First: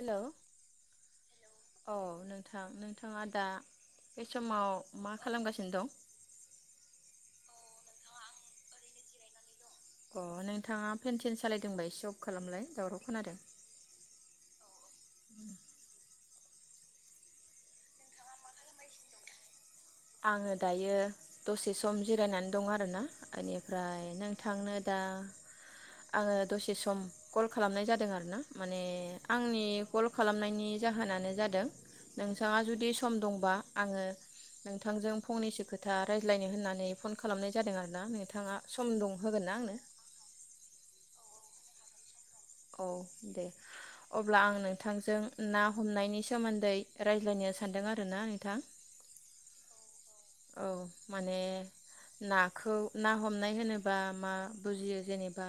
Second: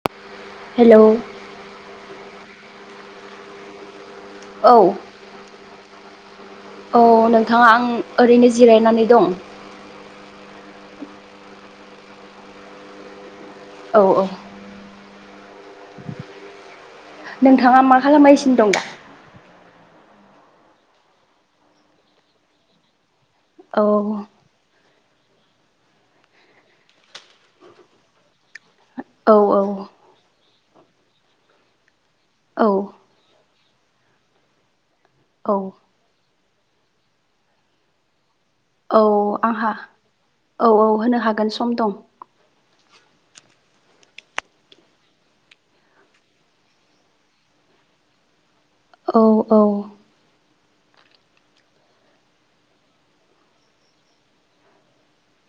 Hello hello थां नोंथांङा दा बे समाव औ मा खालामगासिनो दं? औ नोंथां आं ओरैनो जिरायनानै दं। अ नोंथांङा पेनटेन सालायदोंब एसे अफ खालामलाय दावराव खोनादों? औ औ। नोंथांङा मा खालामगासिनो दं दा? आंङो दायो दसे सम जिरायनानै दं आरो ना। औ इनिफ्राय नोंथांनो दा आंङो दसे सम कल खालामनाय जादों आरोना। माने औ आंनि कल खालामनायनि जाहोनानो जादों नोंथाङा औ जुदि सम दंबा आंङो थांजों औ फंनैसो खोथा रायज्लाय होननानै फन खालामनाय जादों आरोना नोंथाङा सम औ दं होगोन ना आंहा आंनो औ औ होनो हागोन स सम दं। औ दे अब्ला आं नोंथांजों ना हमनायनि सोमोन्दै रायज्लायनो सानदों आरो ना नोंथां। औ औ। औ माने नाखौ ना हमनाय होनोबा मा बुजियो जेनेबा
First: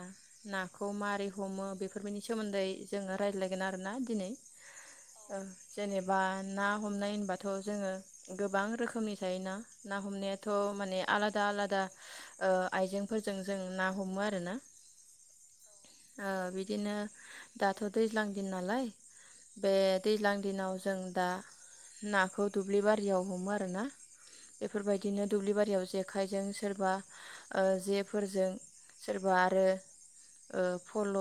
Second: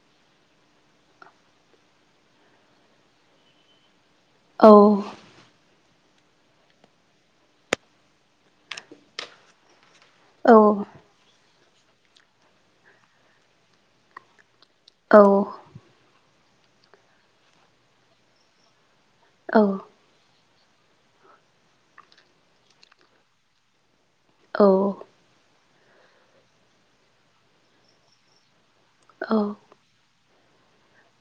नाखौ मारै हमो बेफोरबायनि सोमोन्दै जोंङो रायज्लायगोन आरोना दिनै औ औ जेनेबा ना हमनाय होनबाथ' जोंङो गोबां रोखोमनि थायो ना? ना हमनायाथ' औ माने आलादा आलादा ओ आइजेंफोरजों जों ना हमो आरो ना। औ। ओ बिदिनो दाथ' दैज्लां दिन नालाय औ बे दैज्लां दिनाव जों दा नाखौ दुब्लि बारियाव हमो आरोना। बेफोरबायदिनो दुब्लि बारियाव जेखाइजों सोरबा ओ जेफोरजों सोरबा आरो ओ फल'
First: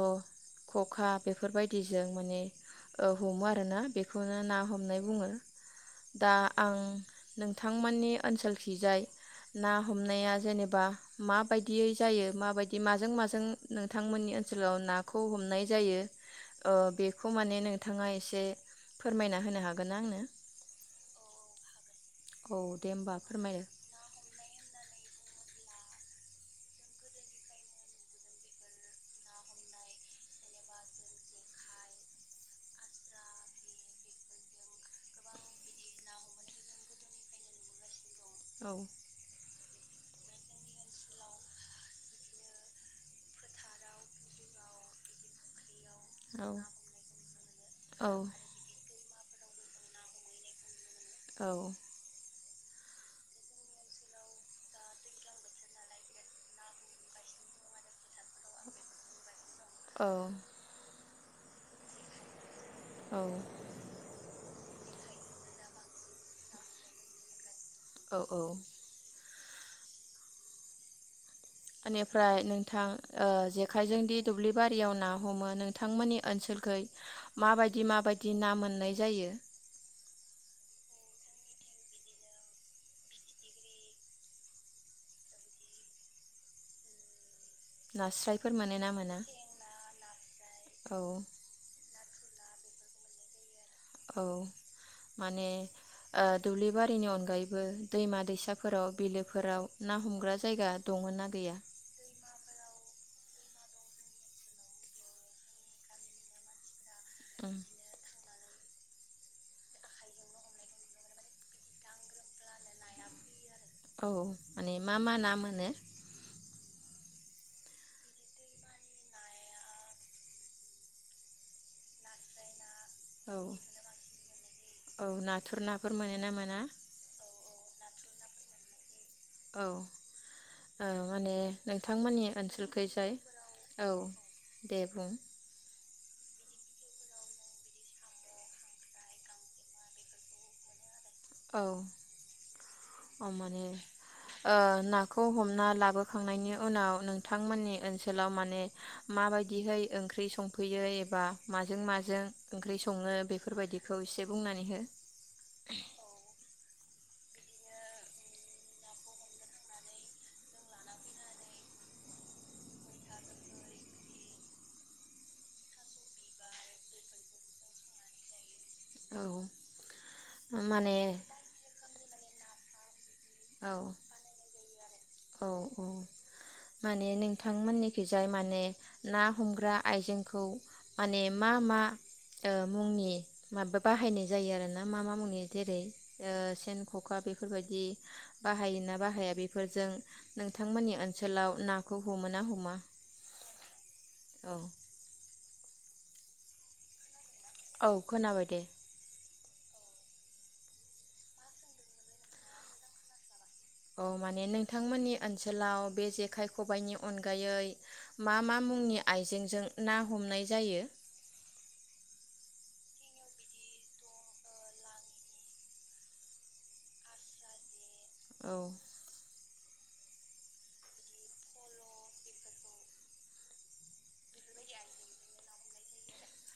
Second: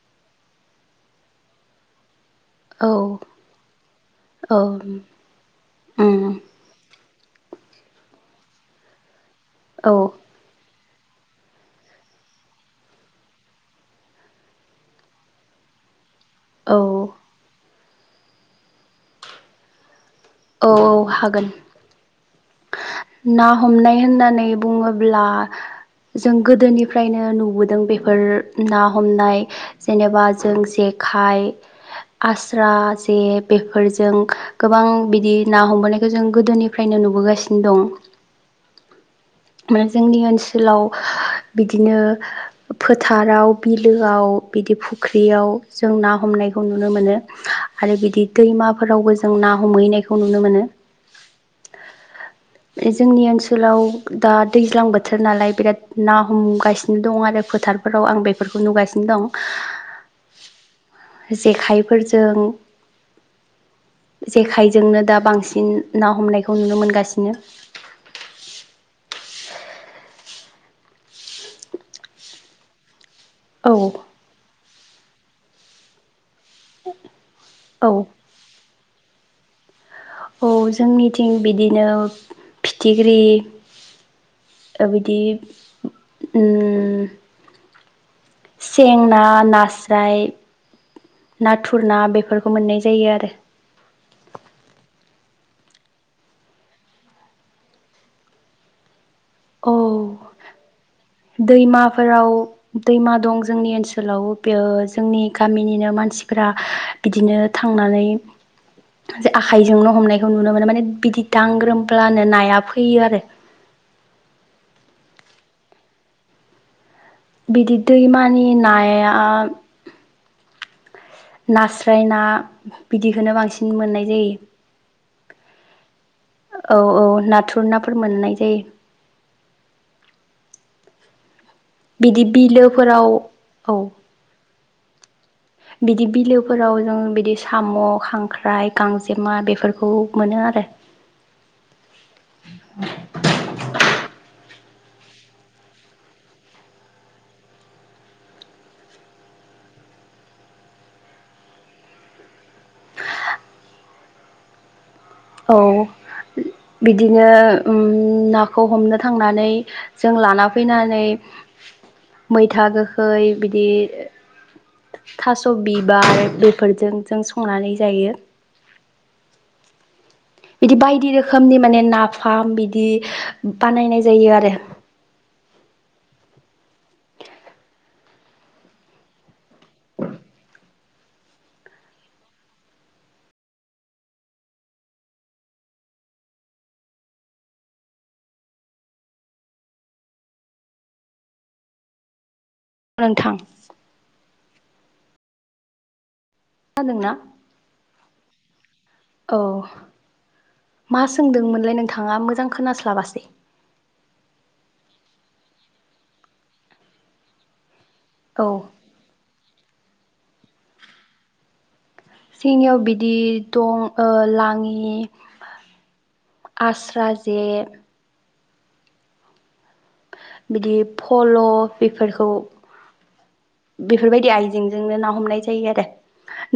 खखा बेफोरबायदिजों माने ओ हमो आरोना बेखौनो ना हमनाय बुङो उम दा आं नों थांमोननि ओनसोलखि जाय ना औ हमनाया जेनेबा माबायदियै जायो माबायदि माजों माजों नोंथांमोननि ओनसोलाव नाखौ हमनाय जायो। ओ औ बेखौ माने नोंथांङा एसे फोरमायना होनो हागोन ना आंनो? औ औ हागोन। औ दे होमबा ना फोरमायदो हमनाय होननानै बुङोब्ला जों गोदोनिफ्रायनो नुबोदों बेफोर ना हमनाय जेनेबा जों जेखाइ आस्रा जे बेफोरजों गोबां बिदि ना हमबोनायखौ जों गोदोनिफ्रायनो नुबोगा सिनो दं। औ जोंनि ओनसोलाव बिदिनो फोथाराव बिलोआव बिदि फुख्रियाव जों ना औ हमनायखौ नुनो मोनो आरो औ बिदि दैमाफोरावबो जों ना हमहैनायखौ नुनो मोनो। औ। बे जोंनि ओनसोलाव दा दैज्लां बोथोर नालाय बिराद ना हमगासिनो दं आरो फोथारफोराव आं बेफोरखौ नुगासिनो दं। औ। जेखाइफोरजों औ। जेखायजोंनो दा बांसिन ना हमनायखौ नुनो मोनगा सिनो। औ औ। एनिफ्राय नोंथां ओ औ जेखाइजों दि दुब्लि बा बारियाव ना हमो नोंथांमोननि ओनसोलखै माबायदि औ माबायदि ना मोननाय जायो? औ जोंनिथिं बिदिनो फिथिख्रि ओ बिदि उम नास्रायफोर मोनो सें मोना ना नास्राय औ नाथुर ना बेफोरखौ मोननाय जायो आरो। औ माने ओ दुब्लि बारिनि अनगायैबो दैमा दैसाफोराव बिलो औ गैया दैमाफोराव दैमा दं जोंनि ओनसोलाव बेयो जोंनि गामिनिनो मानसिफ्रा बिदिनो उम थांनानै जे आखाइजोंनो' हमनायखौ नुनो मोनो माने बिदि दांग्रोमब्लानो नाया फैयो आरो। औ माने मा मा ना मोनो? बिदि दैमानि नाया नास्रायना बिदिखौनो औ बांसिन मोननाय औ नाथुर नाफोर मोनो ना मोना जायो। औ औ नाथुर नाफोर मोननाय जायो। औ ओ माने बिदि नोंथांमोननि ओनसोलखै बिलोफोराव जाय औ दे बुं बिदि बिलोफोराव जों बिदि साम', खांख्राइ, गांजेमा बेफोरखौ मोनो आरो। औ औ माने ओ नाखौ हमना लाबोखांनायनि उनाव नोंथांमोननि ओनसोलाव माने माबायदिहै ओंख्रि संफैयो एबा माजों माजों ओंख्रि सङो बेफोरबायदिखौ एसे बुंनानै हो। औ। बिदिनो उम नाखौ हमनो थांनानै जों लाना फैनानै मैथा गोखै बिदि थास' बिबार बेफोरजों जों संनानै जायो। औ। बिदि माने बायदि रोखोमनि माने नाफोर नाफाम बिदि औ बानायनाय जायो आरो। औ औ माने नोंथांमोननिखिजाय माने ना हमग्रा आइजेंखौ माने मा मा मुंनि माबा बाहायनाय जायो आरो ना मा मा मुंनि जेरै सेन, ख'खा बेफोरबायदि। बाहायोना बाहाया बेफोरजों नोंथांमोननि ओनसोलाव नाखौ हमो ना ह नोंथां औ। खोनादोंना? औ खोनाबाय दे। औ मा सोंदोंमोनलाय नोंथाङा मोजां खोनास्लाबासै। औ माने नोंथांमोननि ओनसोलाव बे जेखाइ खबाइनि अनगायै मा औ मा मुंनि आइजेंजों ना हमनाय जायो? जोंनियाव बिदि दं लाङि आस्रा जे औ। बिदि फल' बेफोरखौ बेफोरबायदि आइजेंजोंनो ना हमनाय जायो आरो।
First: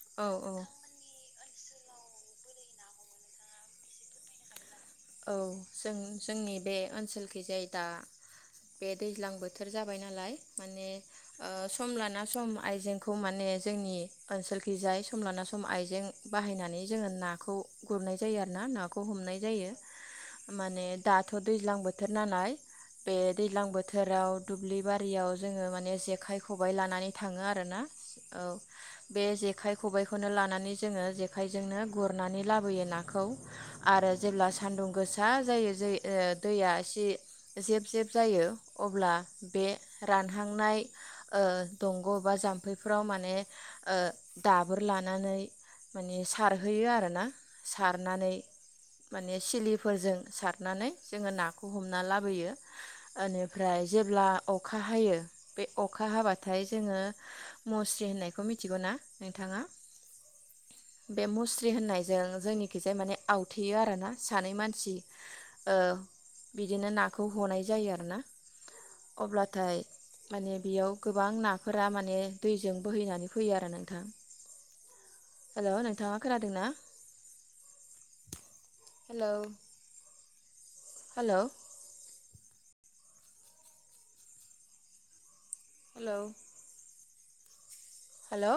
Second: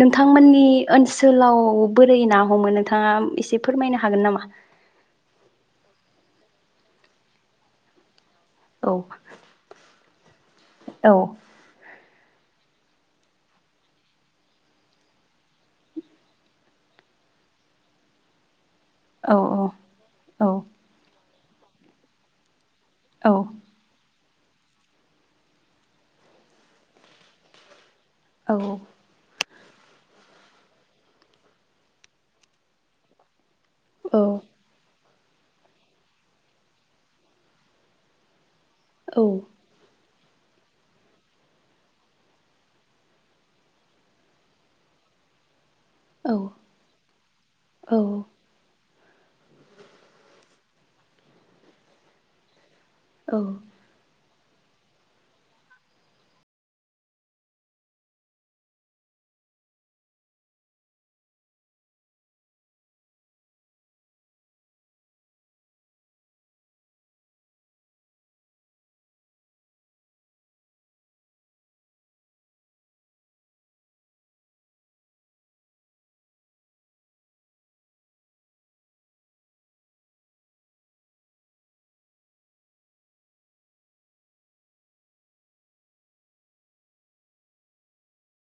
नोंथांमोननि ओनसोलाव अ बोरै ना हमो नोंथाङा एसे फोरमायनो हागोन नामा? औ जों जोंनि बे ओनसोलखै जाय दा बे औ दैज्लां बोथोर जाबाय नालाय माने औ सम लाना सम आइजेंखौ माने जोंनि ओनसोलखि जाय सम लाना सम आइजें बाहायनानै जोङो नाखौ गुरनाय जायो आरो ना। नाखौ औ हमनाय जायो। औ माने दा दाथ' दैज्लां बोथोर नालाय बे औ दैज्लां बोथोराव दुब्लि बारियाव जोङो माने जेखाइ खबाइ लानानै थाङो आर ना औ बे जे खाइ खबाइखौनो लानानै जोङो जेखाइजोंनो गुरनानै लाबोयो नाखौ। आरो जेल्बा सानदुं गोसा जायो दैया एसे जेब जेब जायो अब्ला औ बे रानहांनाय दंग' बा जाम्फैफोराव माने दाबोर लानानै माने औ सारहैयो आरोना औ सारनानै माने सिलिफोरजों सारनानै जोङो नाखौ हमना लाबोयो। औ एनिफ्राय जेब्ला अखा हायो बे अखा हाबाथाय जोङो मुस्रि होननायखौ मिथिगौ ना नोंथाङा? बे मुस्रि होननायजों जोंनिखिजाय माने आवथेयो आरो ना। सानै मानसि ओ बिदिनो नाखौ हनाय जायो आरोना अब्लाथाय माने बेयाव गोबां नाफोरा माने दैजों बोहैनानै फैयो आरो नोंथां। हेलौ, नोंथाङा खोनादोंना? हेलौ। हेलौ। हेलौ। हेलौ।